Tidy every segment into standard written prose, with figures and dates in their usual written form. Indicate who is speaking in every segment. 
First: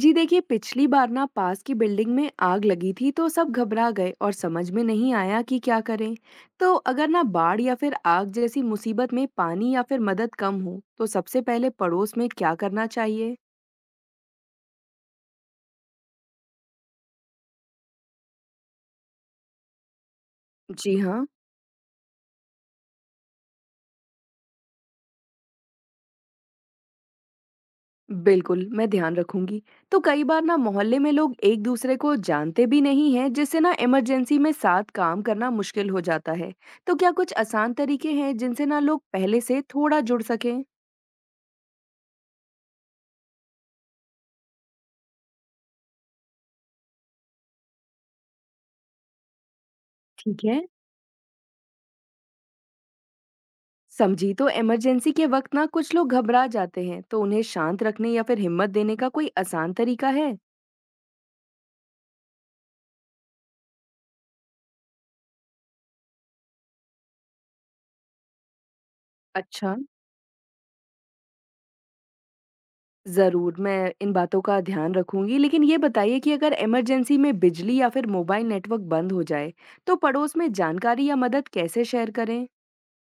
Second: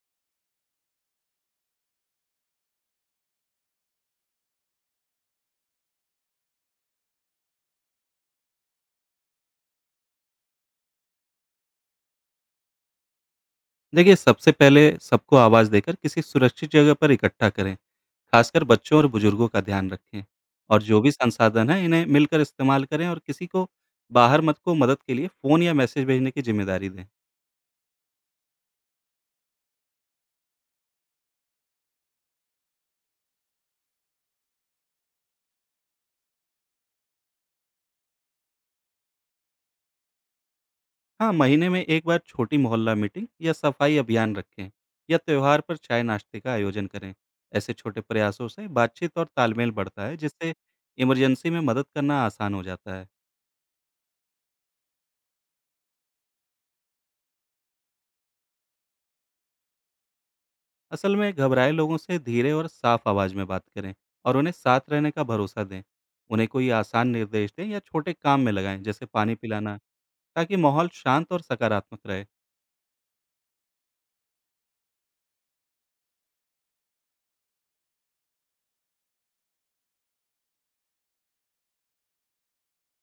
Speaker 1: जी देखिए, पिछली बार ना पास की बिल्डिंग में आग लगी थी तो सब घबरा गए और समझ में नहीं आया कि क्या करें। तो अगर ना बाढ़ या फिर आग जैसी मुसीबत में पानी या फिर मदद कम हो तो सबसे पहले पड़ोस में क्या करना चाहिए।
Speaker 2: देखिए, सबसे पहले सबको आवाज़ देकर किसी सुरक्षित जगह पर इकट्ठा करें, खासकर बच्चों और बुजुर्गों का ध्यान रखें। और
Speaker 1: जी
Speaker 2: जो भी
Speaker 1: हाँ।
Speaker 2: संसाधन हैं, इन्हें मिलकर इस्तेमाल करें और किसी को बाहर मत को मदद के लिए फ़ोन या मैसेज भेजने की ज़िम्मेदारी दें।
Speaker 1: बिल्कुल, मैं ध्यान रखूंगी। तो कई बार ना मोहल्ले में लोग एक दूसरे को जानते भी नहीं हैं, जिससे ना इमरजेंसी में साथ काम करना मुश्किल हो जाता है। तो क्या कुछ आसान तरीके हैं जिनसे ना लोग पहले से थोड़ा जुड़ सकें।
Speaker 2: हाँ, महीने में एक बार छोटी मोहल्ला मीटिंग या सफाई अभियान रखें या त्योहार पर चाय-नाश्ते का आयोजन करें। ऐसे छोटे प्रयासों से बातचीत और तालमेल बढ़ता है,
Speaker 1: ठीक
Speaker 2: जिससे
Speaker 1: है।
Speaker 2: इमरजेंसी में मदद करना आसान हो जाता है।
Speaker 1: समझी। तो इमरजेंसी के वक्त ना कुछ लोग घबरा जाते हैं, तो उन्हें शांत रखने या फिर हिम्मत देने का कोई आसान तरीका है।
Speaker 2: असल में घबराए लोगों से धीरे और साफ आवाज में बात करें और उन्हें साथ रहने का भरोसा दें। उन्हें कोई आसान निर्देश दें या छोटे काम में लगाएं, जैसे पानी
Speaker 1: अच्छा।
Speaker 2: पिलाना, ताकि माहौल शांत और सकारात्मक रहे।
Speaker 1: जरूर, मैं इन बातों का ध्यान रखूंगी। लेकिन ये बताइए कि अगर इमरजेंसी में बिजली या फिर मोबाइल नेटवर्क बंद हो जाए, तो पड़ोस में जानकारी या मदद कैसे शेयर करें।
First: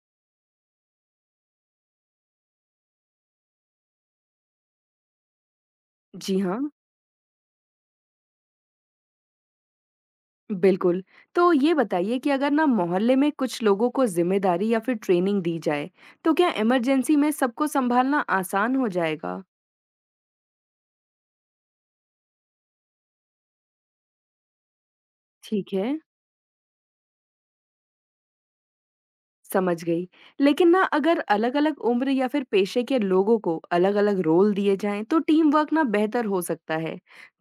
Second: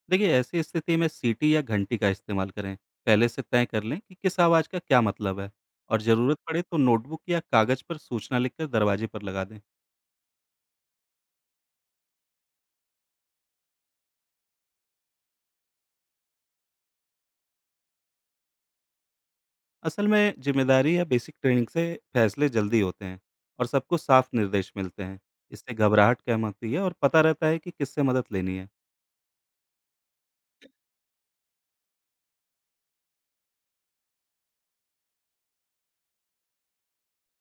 Speaker 2: देखिए, ऐसी स्थिति में सीटी या घंटी का इस्तेमाल करें। पहले से तय कर लें कि किस आवाज़ का क्या मतलब है, और ज़रूरत
Speaker 1: जी हाँ।
Speaker 2: पड़े तो नोटबुक या कागज़ पर सूचना लिखकर दरवाजे पर लगा दें।
Speaker 1: बिल्कुल। तो ये बताइए कि अगर ना मोहल्ले में कुछ लोगों को जिम्मेदारी या फिर ट्रेनिंग दी जाए, तो क्या इमरजेंसी में सबको संभालना आसान हो जाएगा।
Speaker 2: असल में जिम्मेदारी या बेसिक ट्रेनिंग से फैसले जल्दी होते हैं और सबको साफ निर्देश मिलते हैं। इससे
Speaker 1: ठीक है।
Speaker 2: घबराहट कम होती है और पता रहता है कि किससे मदद लेनी है।
Speaker 1: समझ गई। लेकिन ना अगर अलग-अलग उम्र या फिर पेशे के लोगों को अलग-अलग रोल दिए जाएँ तो टीम वर्क ना बेहतर हो सकता है।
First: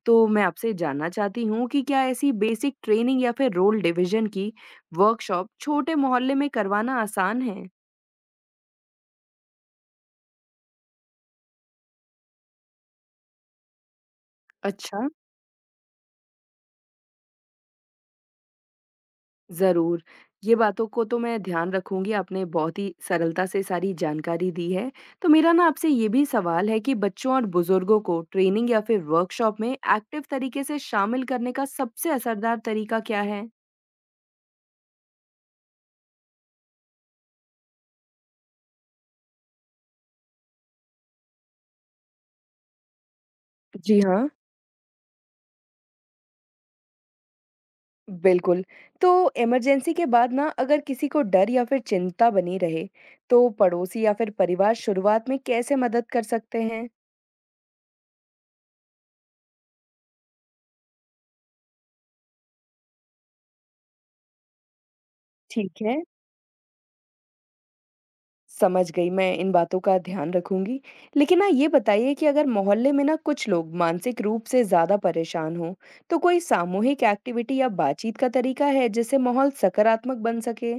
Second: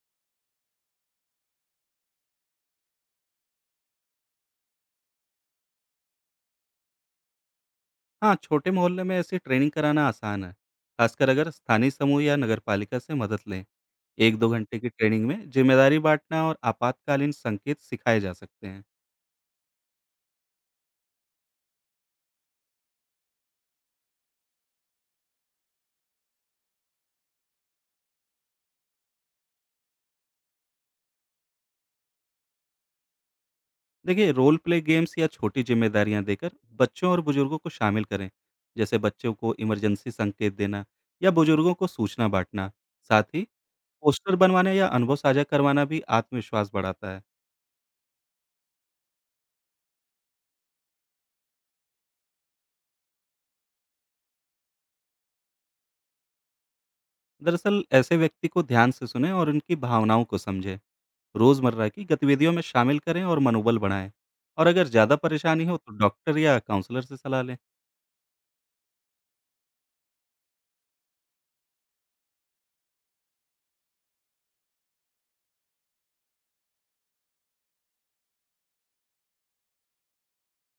Speaker 1: तो मैं आपसे जानना चाहती हूँ कि क्या ऐसी बेसिक ट्रेनिंग या फिर रोल डिवीज़न की वर्कशॉप छोटे मोहल्ले में करवाना आसान है?
Speaker 2: हाँ, छोटे मोहल्ले में ऐसी ट्रेनिंग कराना आसान है, खासकर अगर स्थानीय समूह या नगर पालिका से मदद लें। एक दो घंटे की
Speaker 1: अच्छा।
Speaker 2: ट्रेनिंग में जिम्मेदारी बांटना और आपातकालीन संकेत सिखाए जा सकते हैं।
Speaker 1: ज़रूर, ये बातों को तो मैं ध्यान रखूँगी, आपने बहुत ही सरलता से सारी जानकारी दी है। तो मेरा ना आपसे ये भी सवाल है कि बच्चों और बुज़ुर्गों को ट्रेनिंग या फिर वर्कशॉप में एक्टिव तरीके से शामिल करने का सबसे असरदार तरीका क्या है?
Speaker 2: देखिए, रोल प्ले गेम्स या छोटी जिम्मेदारियां देकर बच्चों और बुजुर्गों को शामिल करें, जैसे बच्चों को इमरजेंसी संकेत देना या बुजुर्गों को सूचना बांटना। साथ ही,
Speaker 1: जी हाँ,
Speaker 2: पोस्टर बनवाने या अनुभव साझा करवाना भी आत्मविश्वास बढ़ाता है।
Speaker 1: बिल्कुल। तो इमरजेंसी के बाद ना अगर किसी को डर या फिर चिंता बनी रहे, तो पड़ोसी या फिर परिवार शुरुआत में कैसे मदद कर सकते हैं?
Speaker 2: दरअसल ऐसे व्यक्ति को ध्यान से सुने और उनकी भावनाओं को समझें। रोजमर्रा की गतिविधियों में शामिल करें और मनोबल बढ़ाएं, और अगर ज़्यादा परेशानी हो
Speaker 1: ठीक
Speaker 2: तो
Speaker 1: है।
Speaker 2: डॉक्टर या काउंसलर से सलाह लें।
Speaker 1: समझ गई, मैं इन बातों का ध्यान रखूँगी। लेकिन ना ये बताइए कि अगर मोहल्ले में ना कुछ लोग मानसिक रूप से ज़्यादा परेशान हों, तो कोई सामूहिक एक्टिविटी या बातचीत का तरीका है जिससे माहौल सकारात्मक बन सके?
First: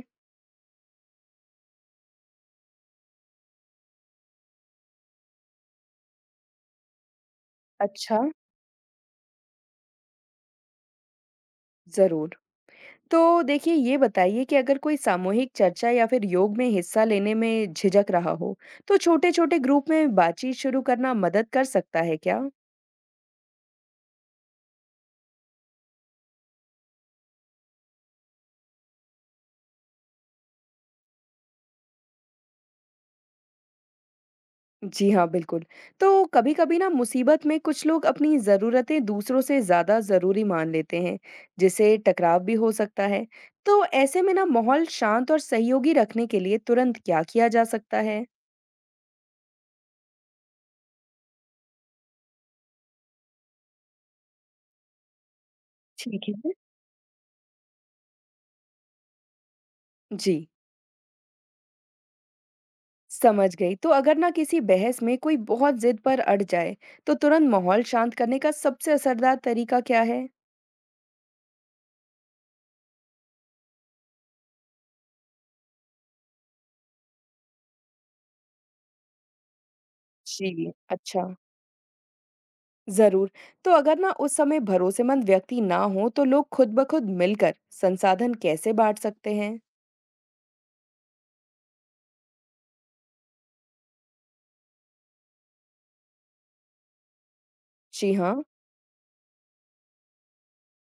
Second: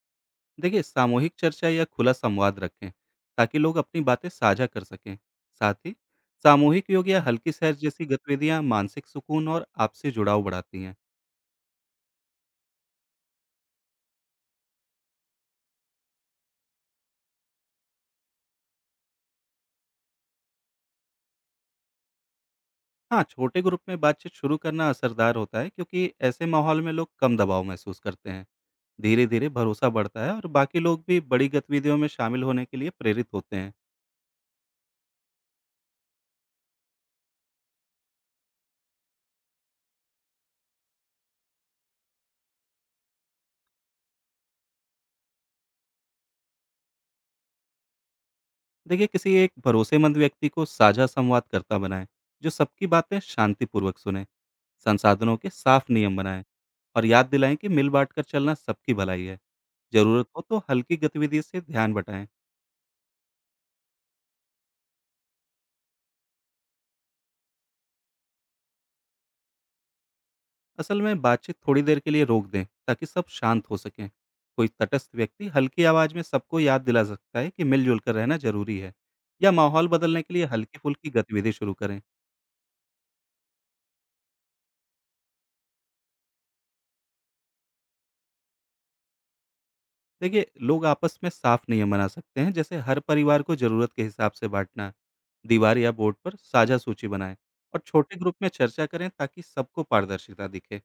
Speaker 2: देखिए, सामूहिक चर्चा या खुला संवाद रखें ताकि लोग अपनी बातें साझा कर सकें। साथ ही, सामूहिक योग या हल्की सैर जैसी
Speaker 1: अच्छा,
Speaker 2: गतिविधियां मानसिक सुकून और आपसी जुड़ाव बढ़ाती हैं।
Speaker 1: ज़रूर। तो देखिए, ये बताइए कि अगर कोई सामूहिक चर्चा या फिर योग में हिस्सा लेने में झिझक रहा हो, तो छोटे-छोटे ग्रुप में बातचीत शुरू करना मदद कर सकता है क्या?
Speaker 2: हाँ, छोटे ग्रुप में बातचीत शुरू करना असरदार होता है, क्योंकि ऐसे माहौल में लोग कम दबाव महसूस करते हैं। धीरे धीरे भरोसा बढ़ता है और बाकी लोग भी बड़ी गतिविधियों में शामिल होने के लिए प्रेरित होते हैं।
Speaker 1: जी हाँ, बिल्कुल। तो कभी-कभी ना मुसीबत में कुछ लोग अपनी ज़रूरतें दूसरों से ज़्यादा ज़रूरी मान लेते हैं, जिससे टकराव भी हो सकता है। तो ऐसे में ना माहौल शांत और सहयोगी रखने के लिए तुरंत क्या किया जा सकता है?
Speaker 2: देखिए, किसी एक भरोसेमंद व्यक्ति को साझा संवादकर्ता बनाएं जो सबकी बातें शांतिपूर्वक सुने। संसाधनों के साफ नियम
Speaker 1: ठीक
Speaker 2: बनाएं
Speaker 1: है।
Speaker 2: और याद दिलाएं कि मिल बांट कर चलना सबकी भलाई है। जरूरत हो
Speaker 1: जी,
Speaker 2: तो हल्की गतिविधि से ध्यान बटाएं।
Speaker 1: समझ गई। तो अगर ना किसी बहस में कोई बहुत ज़िद पर अड़ जाए, तो तुरंत माहौल शांत करने का सबसे असरदार तरीका क्या है?
Speaker 2: असल में बातचीत थोड़ी देर के लिए रोक दें ताकि सब शांत हो सकें। कोई तटस्थ व्यक्ति हल्की आवाज में सबको याद दिला सकता है कि मिलजुल कर रहना जरूरी है, या माहौल बदलने के लिए
Speaker 1: जी
Speaker 2: हल्की फुल्की
Speaker 1: अच्छा।
Speaker 2: गतिविधि शुरू करें।
Speaker 1: ज़रूर। तो अगर ना उस समय भरोसेमंद व्यक्ति ना हो तो लोग खुद ब खुद मिलकर संसाधन कैसे बाँट सकते हैं?
Speaker 2: देखिए, लोग आपस में साफ नियम बना सकते हैं, जैसे हर परिवार को जरूरत के हिसाब से बांटना। दीवार या बोर्ड पर साझा सूची बनाएं और
Speaker 1: जी
Speaker 2: छोटे ग्रुप
Speaker 1: हाँ,
Speaker 2: में चर्चा करें ताकि सबको पारदर्शिता दिखे।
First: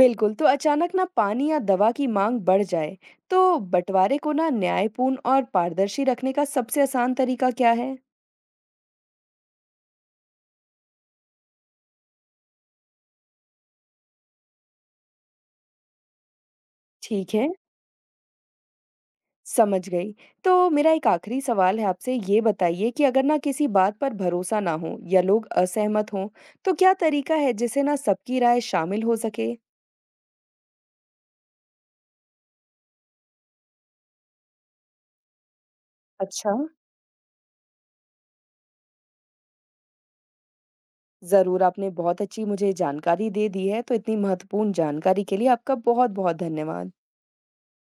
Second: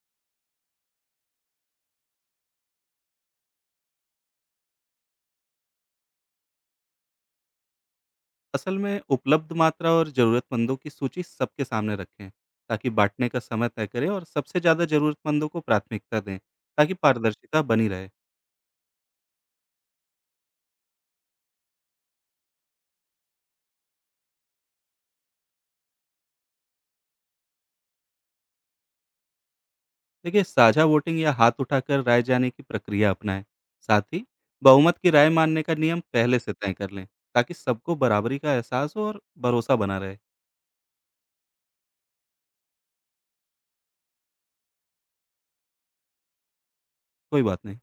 Speaker 1: बिल्कुल। तो अचानक ना पानी या दवा की माँग बढ़ जाए, तो बँटवारे को ना न्यायपूर्ण और पारदर्शी रखने का सबसे आसान तरीका क्या है?
Speaker 2: असल में उपलब्ध मात्रा और जरूरतमंदों की सूची सबके सामने रखें, ताकि बांटने का समय तय करें और सबसे ज़्यादा जरूरतमंदों को प्राथमिकता दें, ताकि
Speaker 1: ठीक है,
Speaker 2: पारदर्शिता बनी रहे।
Speaker 1: समझ गई। तो मेरा एक आखिरी सवाल है आपसे, ये बताइए कि अगर ना किसी बात पर भरोसा ना हो या लोग असहमत हों, तो क्या तरीका है जिससे ना सबकी राय शामिल हो सके?
Speaker 2: देखिए, साझा वोटिंग या हाथ उठाकर राय जाने की प्रक्रिया अपनाएं। साथ ही, बहुमत की राय मानने का नियम पहले से
Speaker 1: अच्छा।
Speaker 2: तय कर लें, ताकि सबको बराबरी का एहसास हो और भरोसा बना रहे।
Speaker 1: ज़रूर, आपने बहुत अच्छी मुझे जानकारी दे दी है, तो इतनी महत्वपूर्ण जानकारी के लिए आपका बहुत-बहुत धन्यवाद।
Speaker 2: कोई बात नहीं।